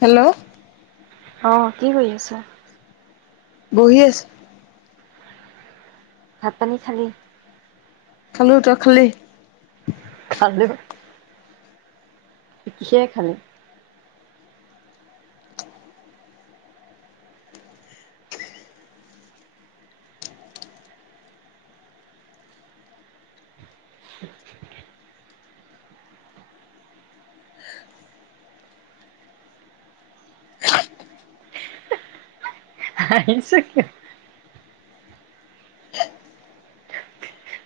Hello অঁ কি কৰি আছা বহি আছো ভাত পানী খালি খালো তই খালি খালো কিহেৰে খালে হাহিছ কিয়?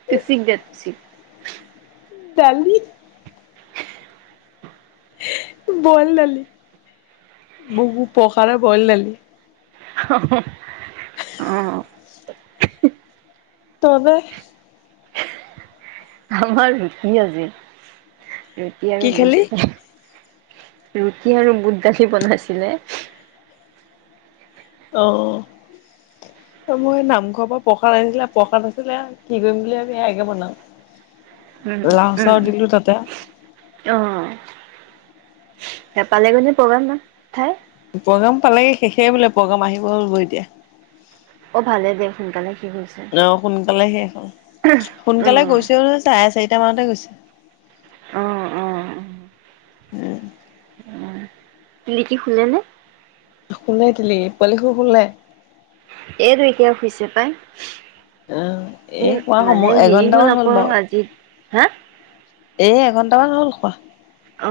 তে [inaudible] চিিক দেছিলি দালি বইল দালি বো বো পকাৰে বইল ডালি আহ তবে আমাৰ কি আজি? ৰুটি কি আৰু খালি? বুট ৰুটি আৰু বুট দালি বনাইছিলে অ মই নামঘৰৰ পৰা প্ৰসাদ আছিলে প্ৰসাদ আাছিলে কি কৰিম বুলি সেয়াকে বনাও উম লাও চাও উম দিলো তাতে আহ নাপালেগনে প্ৰগ্ৰাম ন ঠাই প্ৰগ্ৰাম পালেগে শেষে বোলে প্ৰগ্ৰাম আহিব হ' ব এতিয়া অ ভালে দে সোনকালে শেষ হৈছে। অ সোনকালে শেষ হল অ সোনকালে গৈছেও নহয় চাৰে চাৰি টমাৰতে গৈছে আহ! আহ! উম উম তিলিকি খুলেনে? শুনাই দিলি পোৱালিটো শুলে? নাই এইটো এতিয়া শুইছে পাই অ এ হোৱা ই সময় এঘন্টামান হ'ল বাৰু হে এ এঘন্টামান হ'ল খোৱা অ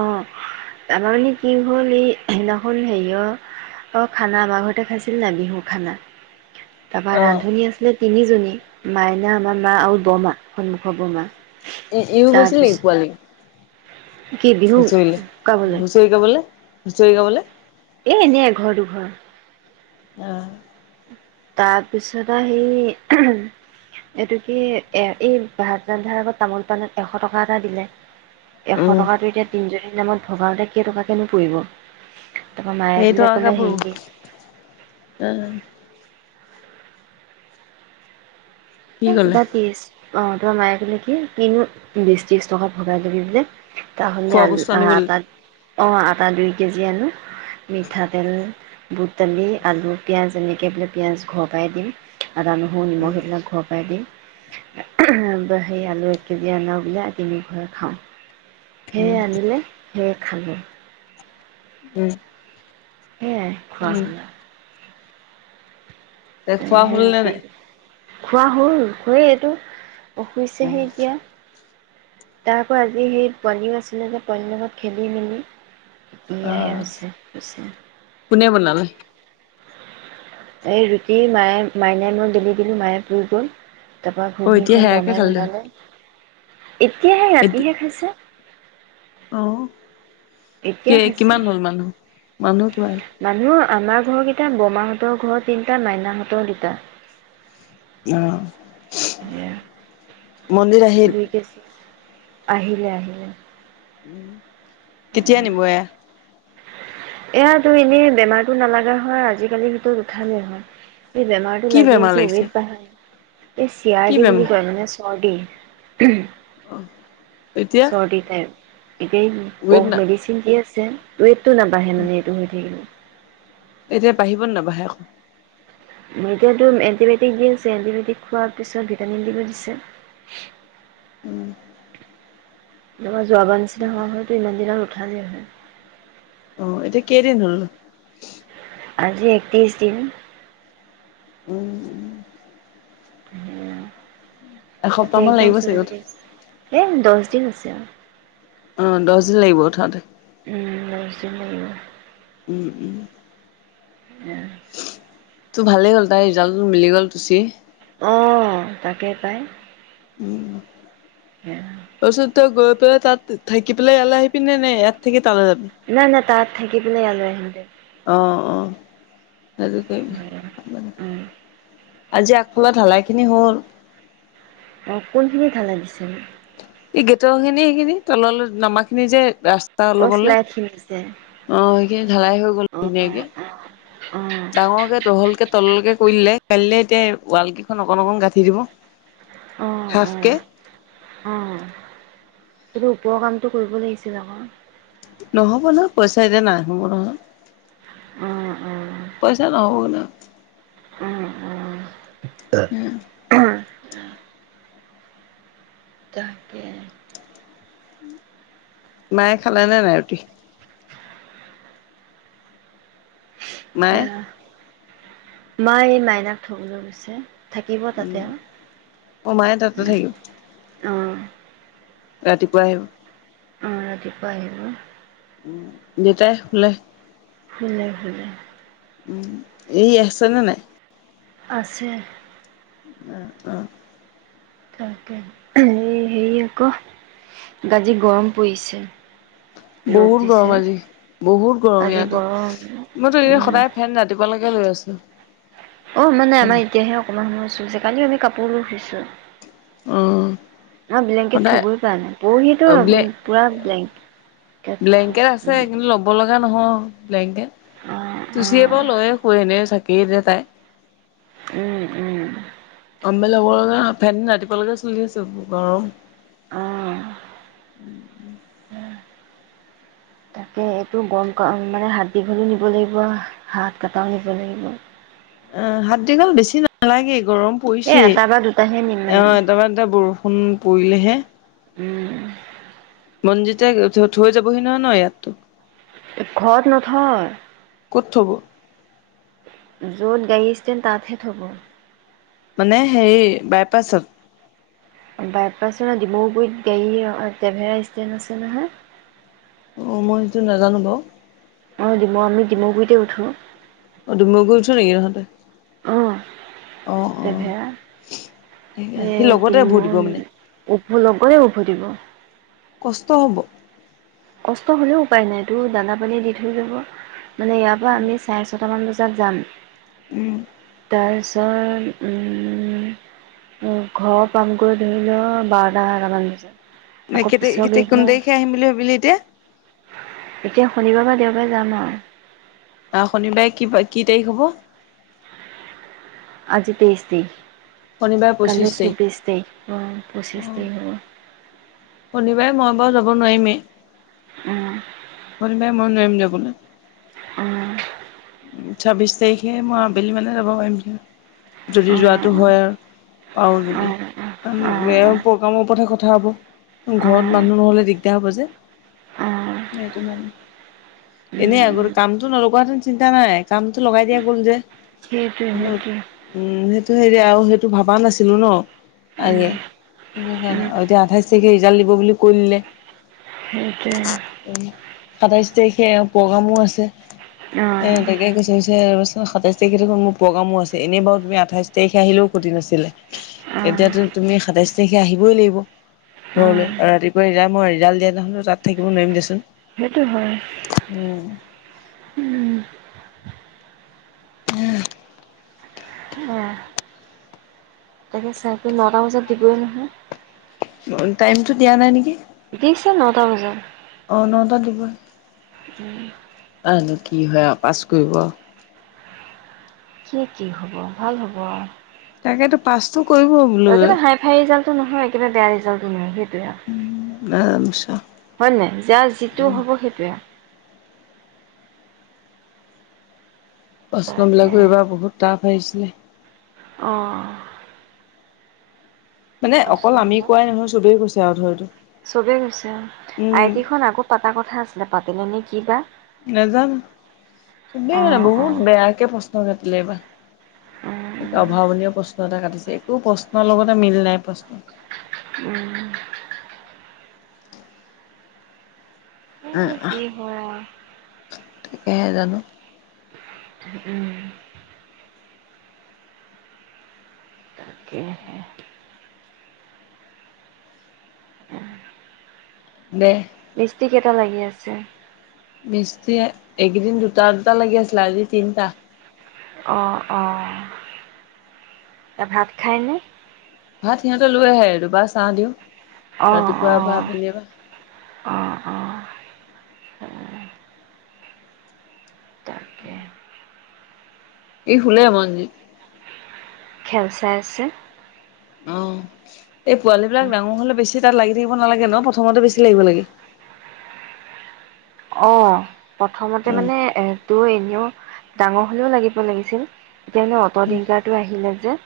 আমাৰ মানে কি হ'ল এই সেইদিনাখন হেৰিয় আ খানা আমাৰ ঘৰতে খাইছিল না বিহু খানা তাৰপৰা অ ৰান্ধনী আছিলে তিনিজনী মাইনা আমাৰ মা আৰু বৰমা সন্মুখৰ বৰমা এ ইয়ো গৈছিল নেকি তাৰপিছত পোৱালি? কি বিহু হুচৰিলে গাবলৈ হুচৰি গাবলে হুচৰি গাবলে এ এনে এঘৰ দুঘৰ আহ তাৰপিছত সি এইটো কি এ এই ভাত ৰন্ধাৰ আগত তামোল পাণত এশ টকা এটা দিলে এশ উম টকাতটো এতিয়া তিনিজনী এই নামত ভগাওঁতে কেইটকাকেনো পৰিব তাৰপৰা মায়ে সেইটো বোলে ক'লে আগাপু হেৰি আহ কি কলে বাতিছ অ তোমাৰ মায়ে কলে কি কিনো বেছি ষ্টকত ভগাই লবি বোলে তাহলে খোৱা বস্তু আ আনিবলৈ ত অঁ আটা দুই কেজি আনো মিঠাতেল বুট, দালি, আলু, পিয়াজ এনেকে একে পেলাই পিঁয়াজ ঘৰ পাই দিম আদা, নহৰু, উম নিমখ এইবিলাক ঘৰত সেই আলু এক কেজি অনা বোলে তিনি ঘৰে খাওঁ সেয়ে উম আনিলে সেয়ে খালে উম সেয়াই খোৱা উম হল এ তেনে খোৱা সেই হল নে ৰুটি নাই! খোৱা হল সেয়ে এইটো উম [unintelligible] এতিয়া তাৰ পৰা আজি সেই পোৱালিও আছিলে যে পোৱালিৰ লগত খেলি মেলি অ এয়াহে হৈছে হৈছে কোনে বনালে এই ৰুটি মায়ে মাইনাই মই বেলি দিলো মায়ে পুৰি গ'ল তাৰ পৰা অ এতিয়া ঘূণীখন সেয়াকে বৰমাই খালে দেখোন মিলালে এতিয়াহে, ৰাতিহে খাইছে, আহ এতিয়া কি খাইছে কিমান হ'ল মানুহ? মানুহ কিবা মানুহ আমাৰ ঘৰকেইটা বৰমাহঁতৰ ঘৰ তিনিটা মাইনাহঁতৰ দুটা। অ সেয়া মন্দিৰ আহিল! দুই কেজি আহিলে আহিলে কেতিয়া নিব এয়া! এয়াতো এনেই বেমাৰতো নালাগা হয় আজিকালি সেইটো নুঠালো হয় সেই বেমাৰটো কি লাগি বেমাৰ আছে লাগিছে উৱেট বাঢ়ে এই চিয়াৰ দি বুলি কয় মানে বডি অ এতিয়া চৰ্দি টাইপ। এতিয়া অ ৱেট না মেডিচিন ডি আছিলে যে ৱোইট নাহে মানে এইটো হৈ থাকিলে এতিয়া বাঢ়িব নাবাঢ়ে আকৌ এতিয়াতো, এণ্টিবায়টিক দি আছে। এণ্টিবায়টিক খোৱাৰ পিছত ভিটামিন দিব দিছে। উম তোমাৰ যোৱাবাৰ নিচিনা হোৱা হয়তো ইমান দিনত উঠা হয় অ' এতিয়া কেইদিন হ'ল নো? আজি একত্ৰিশ দিন উম উম [inaudible] এসপ্তাহ এতিয়া মান একদম লাগিব চাগে চেলাইন উঠ দি আছে এ দছ কঠিন আছে আৰু অ' দহ দিন লাগিব উঠাতে উম, দশ দিন লাগিব। উম উম উম তোৰ ভালেই হ'ল, তাই ৰিজাল্টো মিলি গ'ল তুচি। অহ তাকেই পাই উম তাৰ পিছত তই গৈ তই তাত থাকি পেলাই ইয়ালে আহিবি নে? নে ইয়াত থাকি তালৈ যাবি নাই, নাই তাৰ থাকি পিনে ইয়ালে আহিম দে' অ অ উম [unintelligible] আজি আগফালে ঢালাইখিনি হ'ল অ' কোনখিনি ঢালাই দিছিল? এই গেটৰখিনি সেইখিনি তললৈ নামাখিনি যে ৰাস্তা অ অলপলে শ্লাইডখিনি যে অ' সেইখিনি ঢালাই হৈ গ'ল ধুনীয়াকে ডাঙৰকে তহলকে তললৈকে কৰিলে কাইলে এতিয়া ৱালকেইখন অকণ অকণ গাঁঠি দিব হাফ কে কিন্তু এইটো ওপৰৰ কামটো কৰিব লাগিছিল আকৌ নহ'ব নহয় পইচা এতিয়া নাই সোমোৱা নহয় অ', অ' পইচা নহ'বগে নহয় উম উম উম [inaudible] তাকে মায়ে খালেই নে নাই ৰুটি? মায়ে মাই এই মাইনাক থ'বলে গৈছে থাকিব তাতে উম আৰু অ মায়ে তাতে থাকিব অ'। ৰাতিপুৱা আহিব। অ', ৰাতিপোৱা আহিব। উ', দুটাই শুলে? সোলে, সোলে। উম, এই আছেনে নাই? আছে। উম', অ',। তাকে, এই হেৰি আকৌ আজি গৰম পৰিছে। ৰ'দ বহুত দিছে গৰম আজি, বহুত গৰম আজি ইয়াতো, গৰম। মইতো এনে উম সদায় ফেন ৰাতিপুৱা লৈক লৈ আছো। অ, মানে আমাৰ এতিয়াহে অকমান সময় চুইছে কালি আমি কাপ পৰুফিছ অ ন ব্লেংকট সদায় থবই প নাই, পৰহিতো আ- ব্লে পুৰা ব্লেং ব্লেংকেট আছে কিন্তু ল'ব লগা আ নহয় ব্লেংকেত অঁ তু চি অঁ বাৰু লয়ে শোৱে এনে চাকি পীৰৰে তাই। উম, উম। মেল লবলগা ফেন ৰাতিপুৱালৈকে চলি আছে গৰম। অ',। তাকে, এইটো গৰম মানে হাত দীঘলো নিব লাগিব, হাত কটাও নিব লাগিব। অ, হাত দীঘল বেছি নালাগে। গৰম এ পৰিছেই। এটা বা দুটাহে নিম মানে অ', এটাৰ বা এটা বৰষু ফোন পৰিলেহে। উম। মন্জিতে থৈ যাবহি নহয় ন ইয়াততো? ঘৰত নথয়। ক'ত থব? য'ত গাড়ী ষ্টেণ্ড তাতহে থব। মানে সেই, বাইপাছত? বাইপাছৰ ডিমৰুগুৰিত গাড়ী, টেভেৰা ষ্টেণ্ড আছে নহয়। অ, মই সটো নাজানো বাৰু। অ', ডিমৌ, আমি ডিম গুৈতে উঠো। অ' ডুমুগুৰি গৈছ নেকি তহঁতে? অ', অ' অ' ঠিকে তেভেৰা সি লগতে ভোট দিব মানে এ উভো লগতে উভতিব। কষ্ট হ'ব। কষ্ট হলেও উপায় নাই তোৰ দানা পানীয়ে দি থৈ যাব। মানে ইয়াৰ পৰা আমি চাৰে-ছটা মান বজাত তাত উম। জাম। তাৰছ হে হুম ঘৰ পামগৈ ধৰি লও বাৰটা এটামান বজাত নে আকৌ পিছৰ কেতিয়া কোন গাড়ীখনত তাৰিখে আহিম আহিম বুলি ভাবিলি এতিয়া এতিয়া শনিবাৰ বা দেওবাৰে যাম আও। অহ শনিবাই কি বা কি তাৰিখ হ'ব? আজি তেইজ দি শনিবাৰে পঁচিশ কালিও তাৰিখ। চব্বিশ তাৰিখ অ পঁচিশ অ' তাৰিখ হ'ব। শনিবাৰে মই বাৰু যাব নোৱাৰিমেই। উম। শনিবাৰে মই নোৱাৰিম যাবলে। অহ। ছাব্বিশ তাৰিখে মই আবেলি মানে যাব পাৰিম যদি অঁ যোৱাটো হয় আৰু পাৰু যদি অঁ অঁ অঁ কাৰণ প্ৰগ্ৰামৰ ওপৰতহে কথা হ'ব। অঁ ঘৰত মানুহ নহলে দিগদাৰ হব যে, সেইটো কাণে। অঁ এনে আগ অঁ কামটো নলগোৱা হেতেন চিন্তা নাই কামতটো লগাই দিয়া গ'ল যে। সেইটোৱে সেইটোৱে। টো হেৰি আৰু সেইটো ভবা নাছিলো ন আগে উম সেইটো উম কাৰণে আৰু এতিয়া আঠাইছ তাৰিখে ৰিজাল্ট দিব বুলি কৈ দিলে, সেইটোৱে। সাতাইশ তাৰিখে এওঁ প্ৰগ্ৰামো আছে। অঁ এ তাকে কৈছ ধিছে ৰবাচোন সাতাইশ তাৰিখে মোৰ প্ৰগ্ৰামো আছে এনেই বাৰু তুমি আঠাশই তাৰিখে আহিলেও ক্ষতি নাছিলে। অঁ এতিয়াতো তুমি সাতাশই তাৰিখে আহিবই লাগিব। অঁ ঘৰলৈ আৰু ৰাতিপুৱা মই ৰিজাল্ট দিয়া দেখোনো তাত থাকিব নোৱাৰিম দেচোন। সেইটো হয়। উম উম উম। সেয়া তাকে চাইতটো নটা বজাত দিবই নহয়। টাইমটো দিয়া নাই নেকি? দিছে নটা বজাত। অ নটাত দিবই। উম। তানো কি হয় আৰু পাছ কৰিব। কি কি হ'ব ভাল হ'ব। তাকেতো পাচটো একেবাৰে হাই ফাই ৰিজাল্টটো নহয় একেবাৰে বেয়া ৰিজাল্টটো নহয় সেইটোৱে নাজানো আও, চোৱা। হয় নে নাই? যাৰ যিটো উম হব সেইটোৱে আও। প্ৰশ্ন তাকে বিলাকো এইবাৰ বহুত টাফ আহিছিলে। অহ। মানে অকল প্ৰশ্ন আমি বিলাক কোৱাই নহয় চবেই কৈছে আৰু ধৰ এইটো চবেই কৈছে উম আইটি খন আকৌ পাতা কথা আছিলে পাতিলে নেকি কিবা নেজানো চবেই মানে অঁ বহুত বেয়াকে পস্ত কাটিলে এই বা ত অভাৱনীয় প্ৰশ্ন এটা কাটিছে একো প্ৰশ্নৰ লগতে মিল নাই প্ৰশ্ন অঁ কি হয় আৰু সিকেইহে জানো উম। তাকেহে দে মিস্ত্ৰিকেইটা লাগি আছে মিস্ত্ৰী এইকেইদিন দুটা দুটা লাগি আছিলে আজি তিনটা অঁ অঁ এ ভাত খায়নে ভাত সিহঁতে লৈ আহে আৰু দুবায় চা দিওঁ [unintelligible] অঁ অঁ উ এই শুলে মনজিৎ খেল চাই আছে অ এই পোৱালী বিলাক ডাঙৰ হলে বেছি তাত লাগি থাকিব নালাগে ন প্ৰথমতে বেছি লাগিব লাগে অহ প্ৰথমতে উম মানে এটো এনেও ডাঙৰ হলেও লাগিব লাগিছিল এতিয়ানেই উম অ'টোডিংকাৰাৰটো আহিলে যে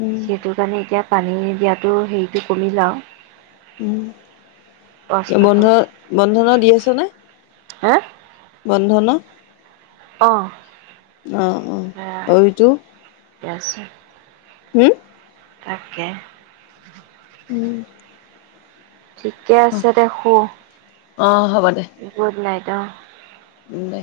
উম সেইটো কাৰণে এতিয়া পানী দিয়াতো হেৰিটো কমি লাওঁ উম বন্ধ বন্ধন দি আছ নে হে বন্ধ ন অহ অ অ অভিটো ঠিকে আছে হম তাকে উম, ঠিকে আছে অ', দে অ', হ'ব দে, শুই গুড নাইট অঁ উম দে